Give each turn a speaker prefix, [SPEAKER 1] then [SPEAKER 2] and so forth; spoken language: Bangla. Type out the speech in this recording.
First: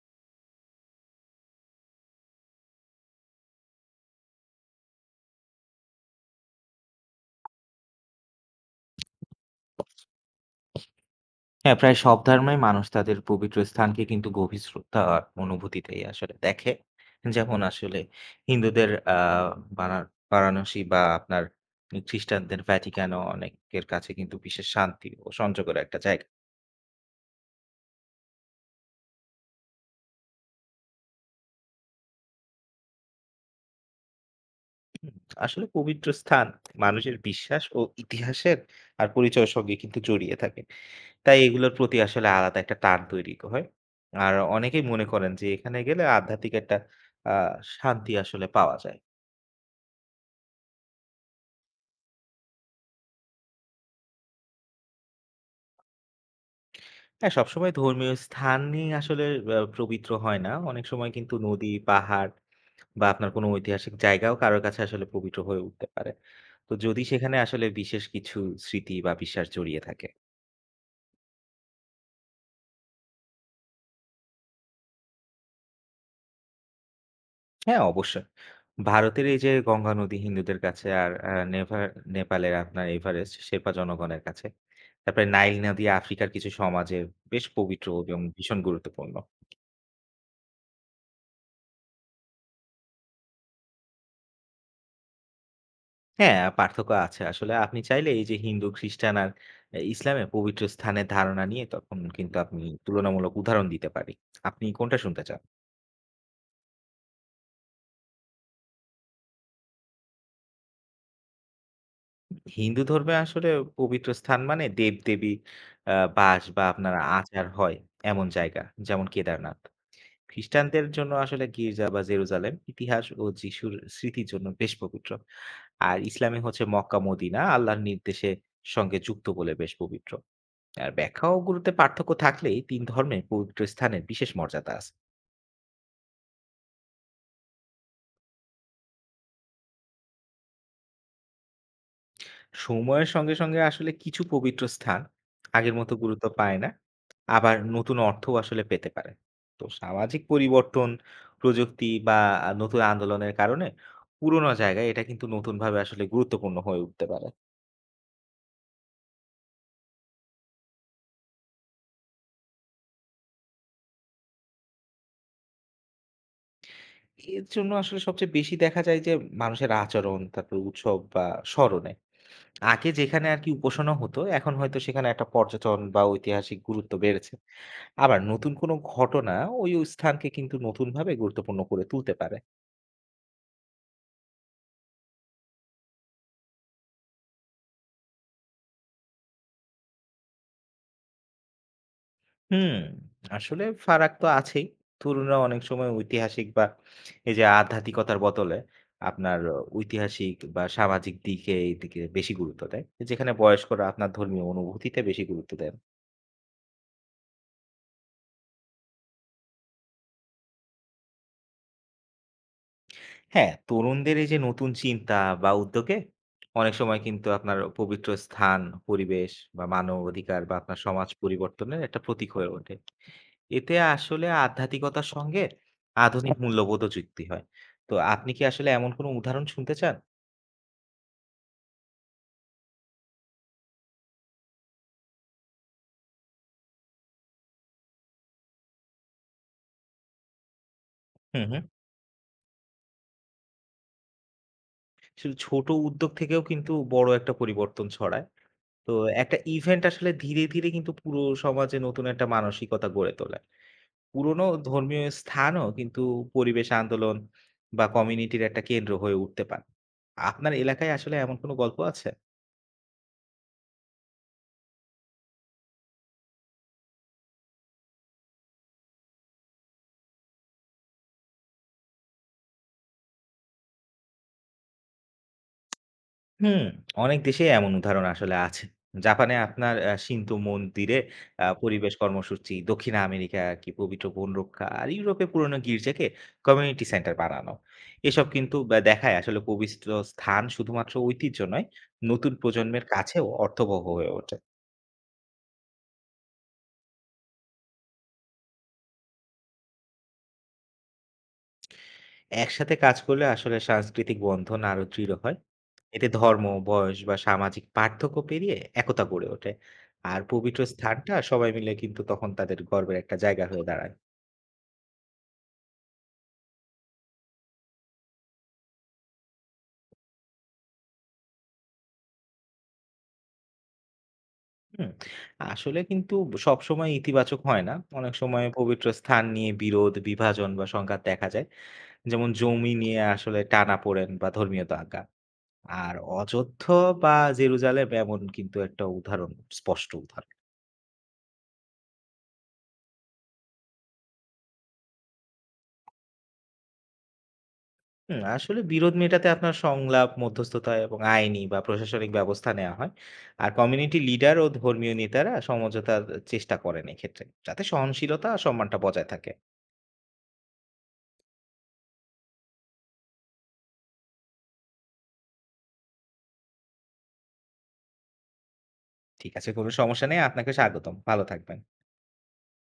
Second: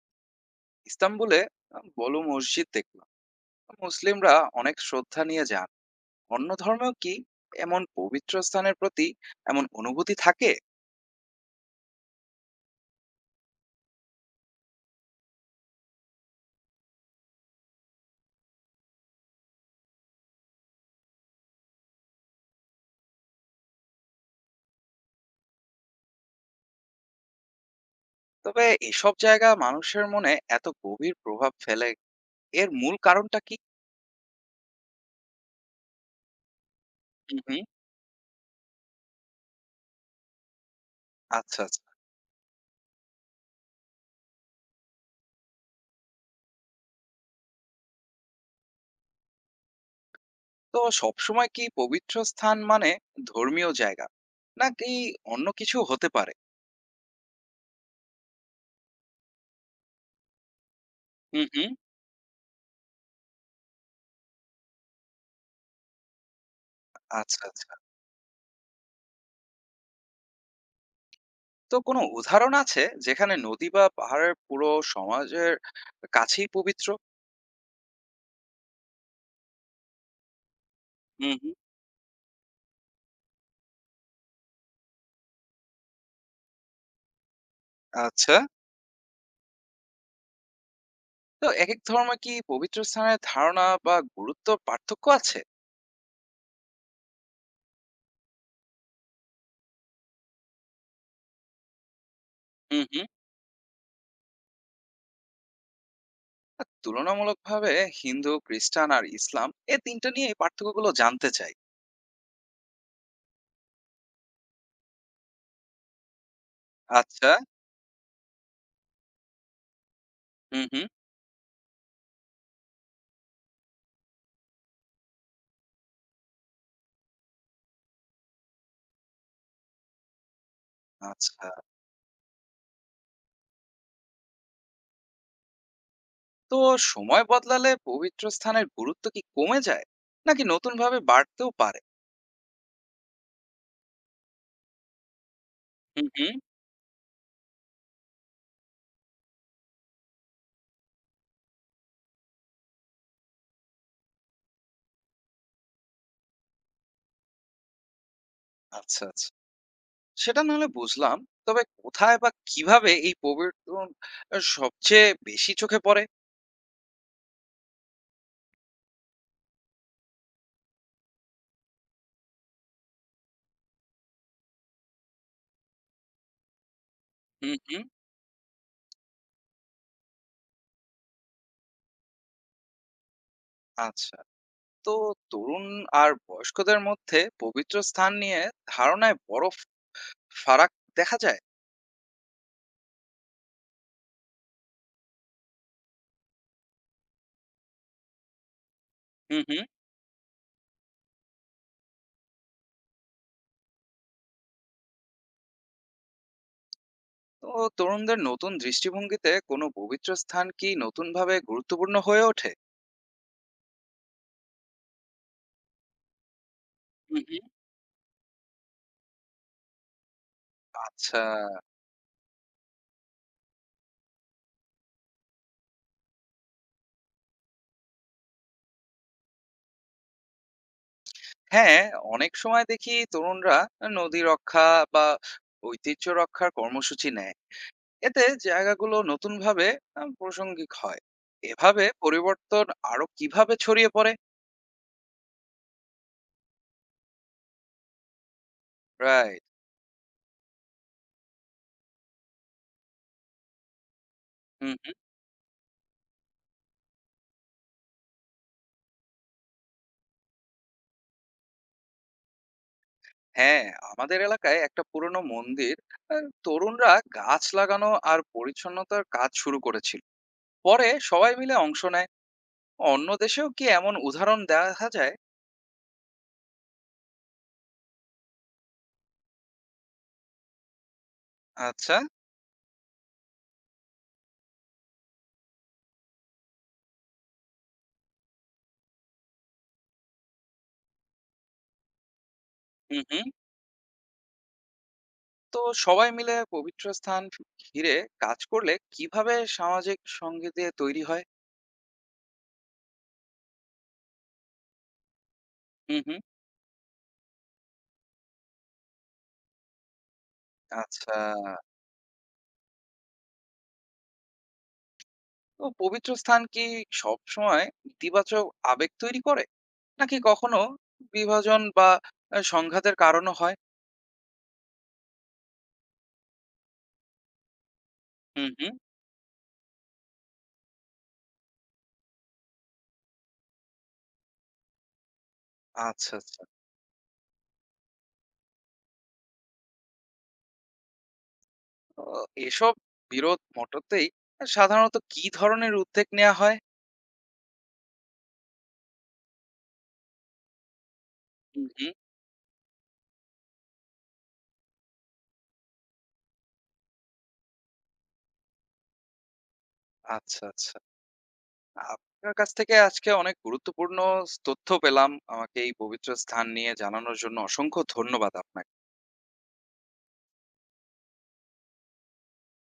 [SPEAKER 1] ইস্তাম্বুলে বড় মসজিদ দেখলাম। মুসলিমরা অনেক শ্রদ্ধা নিয়ে যান। অন্য ধর্মেও কি এমন পবিত্র স্থানের প্রতি এমন অনুভূতি থাকে?
[SPEAKER 2] হ্যাঁ, প্রায় সব ধর্মেই মানুষ তাদের পবিত্র স্থানকে কিন্তু গভীর শ্রদ্ধা আর অনুভূতিতেই আসলে দেখে। যেমন আসলে হিন্দুদের আ বারা বারাণসী বা আপনার খ্রিস্টানদের ভ্যাটিকানও অনেকের কাছে কিন্তু বিশেষ শান্তি ও সংযোগের একটা জায়গা।
[SPEAKER 1] তবে এসব জায়গা মানুষের মনে এত গভীর প্রভাব ফেলে, এর মূল কারণটা কি?
[SPEAKER 2] আসলে পবিত্র স্থান মানুষের
[SPEAKER 1] হুম, হুম।
[SPEAKER 2] বিশ্বাস ও ইতিহাসের আর পরিচয়ের সঙ্গে কিন্তু জড়িয়ে থাকে। তাই
[SPEAKER 1] আচ্ছা,
[SPEAKER 2] এগুলোর
[SPEAKER 1] আচ্ছা।
[SPEAKER 2] প্রতি আসলে আলাদা একটা টান তৈরি হয়। আর অনেকেই মনে করেন যে এখানে গেলে আধ্যাত্মিক একটা আ শান্তি আসলে পাওয়া যায়।
[SPEAKER 1] তো সবসময় কি পবিত্র স্থান মানে ধর্মীয় জায়গা? নাকি অন্য কিছু হতে পারে?
[SPEAKER 2] হ্যাঁ, সবসময় ধর্মীয় স্থানই আসলে পবিত্র হয় না। অনেক সময় কিন্তু
[SPEAKER 1] হুম,
[SPEAKER 2] নদী,
[SPEAKER 1] হুম।
[SPEAKER 2] পাহাড় বা আপনার কোনো ঐতিহাসিক জায়গাও কারো কাছে আসলে পবিত্র হয়ে উঠতে পারে। তো যদি সেখানে
[SPEAKER 1] আচ্ছা,
[SPEAKER 2] আসলে
[SPEAKER 1] আচ্ছা।
[SPEAKER 2] বিশেষ কিছু স্মৃতি বা বিশ্বাস জড়িয়ে থাকে।
[SPEAKER 1] তো কোনো উদাহরণ আছে যেখানে নদী বা পাহাড়ের পুরো সমাজের কাছেই পবিত্র?
[SPEAKER 2] হ্যাঁ, অবশ্যই। ভারতের এই যে গঙ্গা নদী হিন্দুদের কাছে, আর আ
[SPEAKER 1] হুম, হুম।
[SPEAKER 2] নেভার নেপালের আপনার এভারেস্ট শেরপা জনগণের কাছে। তারপরে নাইল নদী আফ্রিকার কিছু সমাজে বেশ পবিত্র এবং
[SPEAKER 1] আচ্ছা।
[SPEAKER 2] ভীষণ গুরুত্বপূর্ণ।
[SPEAKER 1] তো একেক ধর্মে কি পবিত্র স্থানের ধারণা বা গুরুত্ব পার্থক্য আছে?
[SPEAKER 2] হ্যাঁ, পার্থক্য আছে। আসলে আপনি চাইলে এই যে হিন্দু, খ্রিস্টান আর ইসলামে পবিত্র স্থানের ধারণা নিয়ে তখন কিন্তু আপনি
[SPEAKER 1] হুম, হুম।
[SPEAKER 2] তুলনামূলক উদাহরণ দিতে পারি। আপনি কোনটা শুনতে চান?
[SPEAKER 1] আর তুলনামূলকভাবে হিন্দু, খ্রিস্টান আর ইসলাম এ তিনটা নিয়ে এই পার্থক্যগুলো জানতে চাই।
[SPEAKER 2] হিন্দু ধর্মে আসলে পবিত্র স্থান মানে দেব-দেবী বাস বা আপনার
[SPEAKER 1] আচ্ছা।
[SPEAKER 2] আচার হয় এমন জায়গা, যেমন কেদারনাথ।
[SPEAKER 1] হুম, হুম।
[SPEAKER 2] খ্রিস্টানদের জন্য আসলে গির্জা বা জেরুজালেম ইতিহাস ও যিশুর স্মৃতির জন্য বেশ পবিত্র। আর ইসলামে হচ্ছে মক্কা, মদিনা আল্লাহর নির্দেশের সঙ্গে যুক্ত বলে বেশ পবিত্র। আর ব্যাখ্যা
[SPEAKER 1] আচ্ছা।
[SPEAKER 2] ও গুরুত্বে পার্থক্য থাকলেই তিন ধর্মে পবিত্র স্থানের বিশেষ মর্যাদা আছে।
[SPEAKER 1] তো সময় বদলালে পবিত্র স্থানের গুরুত্ব কি কমে যায়, নাকি নতুন ভাবে বাড়তেও পারে?
[SPEAKER 2] সময়ের সঙ্গে সঙ্গে আসলে কিছু পবিত্র স্থান আগের মতো
[SPEAKER 1] হুম,
[SPEAKER 2] গুরুত্ব
[SPEAKER 1] হুম।
[SPEAKER 2] পায় না, আবার নতুন অর্থও আসলে পেতে পারে। তো সামাজিক পরিবর্তন, প্রযুক্তি বা নতুন আন্দোলনের কারণে পুরোনো জায়গায় এটা কিন্তু নতুনভাবে আসলে গুরুত্বপূর্ণ হয়ে উঠতে পারে।
[SPEAKER 1] আচ্ছা, আচ্ছা। সেটা নাহলে বুঝলাম। তবে কোথায় বা কিভাবে এই পবিত্র সবচেয়ে বেশি চোখে পড়ে?
[SPEAKER 2] এর জন্য আসলে সবচেয়ে বেশি দেখা যায় যে মানুষের আচরণ, তারপর উৎসব বা স্মরণে। আগে যেখানে আর কি উপাসনা হতো, এখন হয়তো সেখানে একটা পর্যটন বা ঐতিহাসিক গুরুত্ব বেড়েছে।
[SPEAKER 1] হুম, হুম।
[SPEAKER 2] আবার নতুন কোনো ঘটনা ওই স্থানকে কিন্তু নতুনভাবে গুরুত্বপূর্ণ করে তুলতে পারে।
[SPEAKER 1] আচ্ছা। তো তরুণ আর বয়স্কদের মধ্যে পবিত্র স্থান নিয়ে ধারণায় বড় ফারাক দেখা যায়?
[SPEAKER 2] হুম, আসলে ফারাক তো আছেই। তরুণরা অনেক সময় ঐতিহাসিক বা এই যে আধ্যাত্মিকতার বদলে আপনার
[SPEAKER 1] হুম, হুম।
[SPEAKER 2] ঐতিহাসিক বা সামাজিক দিকে, এইদিকে বেশি গুরুত্ব দেয়। যেখানে বয়স্করা আপনার ধর্মীয় অনুভূতিতে বেশি গুরুত্ব দেন।
[SPEAKER 1] তো তরুণদের নতুন দৃষ্টিভঙ্গিতে কোনো পবিত্র স্থান কি নতুনভাবে গুরুত্বপূর্ণ হয়ে ওঠে?
[SPEAKER 2] হ্যাঁ, তরুণদের এই যে নতুন চিন্তা বা উদ্যোগে অনেক সময়
[SPEAKER 1] হুম,
[SPEAKER 2] কিন্তু
[SPEAKER 1] হুম।
[SPEAKER 2] আপনার পবিত্র স্থান, পরিবেশ বা মানবাধিকার বা আপনার সমাজ
[SPEAKER 1] আচ্ছা।
[SPEAKER 2] পরিবর্তনের একটা প্রতীক হয়ে ওঠে। এতে আসলে আধ্যাত্মিকতার সঙ্গে আধুনিক মূল্যবোধও যুক্তি হয়। তো আপনি কি আসলে এমন কোনো উদাহরণ শুনতে চান?
[SPEAKER 1] হ্যাঁ, অনেক সময় দেখি তরুণরা নদী রক্ষা বা ঐতিহ্য রক্ষার কর্মসূচি নেয়, এতে জায়গাগুলো নতুন ভাবে প্রাসঙ্গিক হয়।
[SPEAKER 2] হুম, হুম।
[SPEAKER 1] এভাবে পরিবর্তন আরো কিভাবে ছড়িয়ে পড়ে?
[SPEAKER 2] শুধু ছোট উদ্যোগ থেকেও কিন্তু বড় একটা পরিবর্তন ছড়ায়। তো একটা
[SPEAKER 1] রাইট।
[SPEAKER 2] ইভেন্ট আসলে ধীরে, ধীরে কিন্তু পুরো সমাজে নতুন একটা মানসিকতা গড়ে তোলে। পুরনো ধর্মীয় স্থানও কিন্তু পরিবেশ আন্দোলন বা কমিউনিটির একটা কেন্দ্র হয়ে উঠতে পারে। আপনার এলাকায় আসলে এমন কোনো গল্প আছে?
[SPEAKER 1] হ্যাঁ, আমাদের এলাকায় একটা পুরনো মন্দির, আ তরুণরা গাছ লাগানো আর পরিচ্ছন্নতার কাজ শুরু করেছিল। পরে সবাই মিলে অংশ নেয়। অন্য দেশেও কি এমন উদাহরণ দেখা যায়?
[SPEAKER 2] হুম, অনেক দেশেই এমন উদাহরণ আসলে আছে। জাপানে আপনার শিন্তো মন্দিরে পরিবেশ
[SPEAKER 1] আচ্ছা।
[SPEAKER 2] কর্মসূচি, দক্ষিণ আমেরিকায় আর কি পবিত্র বন রক্ষা, আর ইউরোপে পুরনো গির্জাকে কমিউনিটি সেন্টার বানানো। এসব কিন্তু দেখায় আসলে পবিত্র স্থান শুধুমাত্র ঐতিহ্য নয়, নতুন প্রজন্মের
[SPEAKER 1] হুম, হুম।
[SPEAKER 2] কাছেও অর্থবহ হয়ে ওঠে।
[SPEAKER 1] তো সবাই মিলে পবিত্র স্থান ঘিরে কাজ করলে কিভাবে সামাজিক সংগীতে তৈরি হয়?
[SPEAKER 2] একসাথে কাজ করলে আসলে সাংস্কৃতিক বন্ধন আরো দৃঢ় হয়।
[SPEAKER 1] হুম,
[SPEAKER 2] এতে
[SPEAKER 1] হুম।
[SPEAKER 2] ধর্ম, বয়স বা সামাজিক পার্থক্য পেরিয়ে একতা গড়ে ওঠে। আর পবিত্র স্থানটা
[SPEAKER 1] আচ্ছা।
[SPEAKER 2] সবাই মিলে কিন্তু তখন তাদের গর্বের একটা জায়গা হয়ে দাঁড়ায়।
[SPEAKER 1] তো পবিত্র স্থান কি সবসময় ইতিবাচক আবেগ তৈরি করে? নাকি কখনো বিভাজন বা সংঘাতের কারণও হয়?
[SPEAKER 2] হুম, আসলে কিন্তু সবসময় ইতিবাচক হয় না। অনেক সময়
[SPEAKER 1] হুম, হুম।
[SPEAKER 2] পবিত্র স্থান নিয়ে বিরোধ, বিভাজন বা সংঘাত দেখা যায়। যেমন জমি নিয়ে আসলে টানাপোড়েন বা ধর্মীয় দাঙ্গা। আর
[SPEAKER 1] আচ্ছা, আচ্ছা।
[SPEAKER 2] অযোধ্যা বা জেরুজালেম এমন কিন্তু একটা উদাহরণ, স্পষ্ট উদাহরণ।
[SPEAKER 1] তো এসব বিরোধ মটাতেই সাধারণত কি ধরনের উদ্যোগ নেওয়া হয়?
[SPEAKER 2] হুম, আসলে বিরোধ মেটাতে আপনার সংলাপ, মধ্যস্থতা এবং আইনি বা
[SPEAKER 1] হুম, হুম।
[SPEAKER 2] প্রশাসনিক ব্যবস্থা নেওয়া হয়। আর কমিউনিটি লিডার ও ধর্মীয় নেতারা সমঝোতার চেষ্টা করেন এক্ষেত্রে, যাতে সহনশীলতা আর সম্মানটা বজায় থাকে।
[SPEAKER 1] আচ্ছা, আচ্ছা। আপনার কাছ থেকে আজকে অনেক গুরুত্বপূর্ণ তথ্য পেলাম। আমাকে এই পবিত্র স্থান নিয়ে জানানোর জন্য অসংখ্য ধন্যবাদ আপনাকে।
[SPEAKER 2] ঠিক আছে, কোনো সমস্যা নেই। আপনাকে স্বাগতম। ভালো থাকবেন।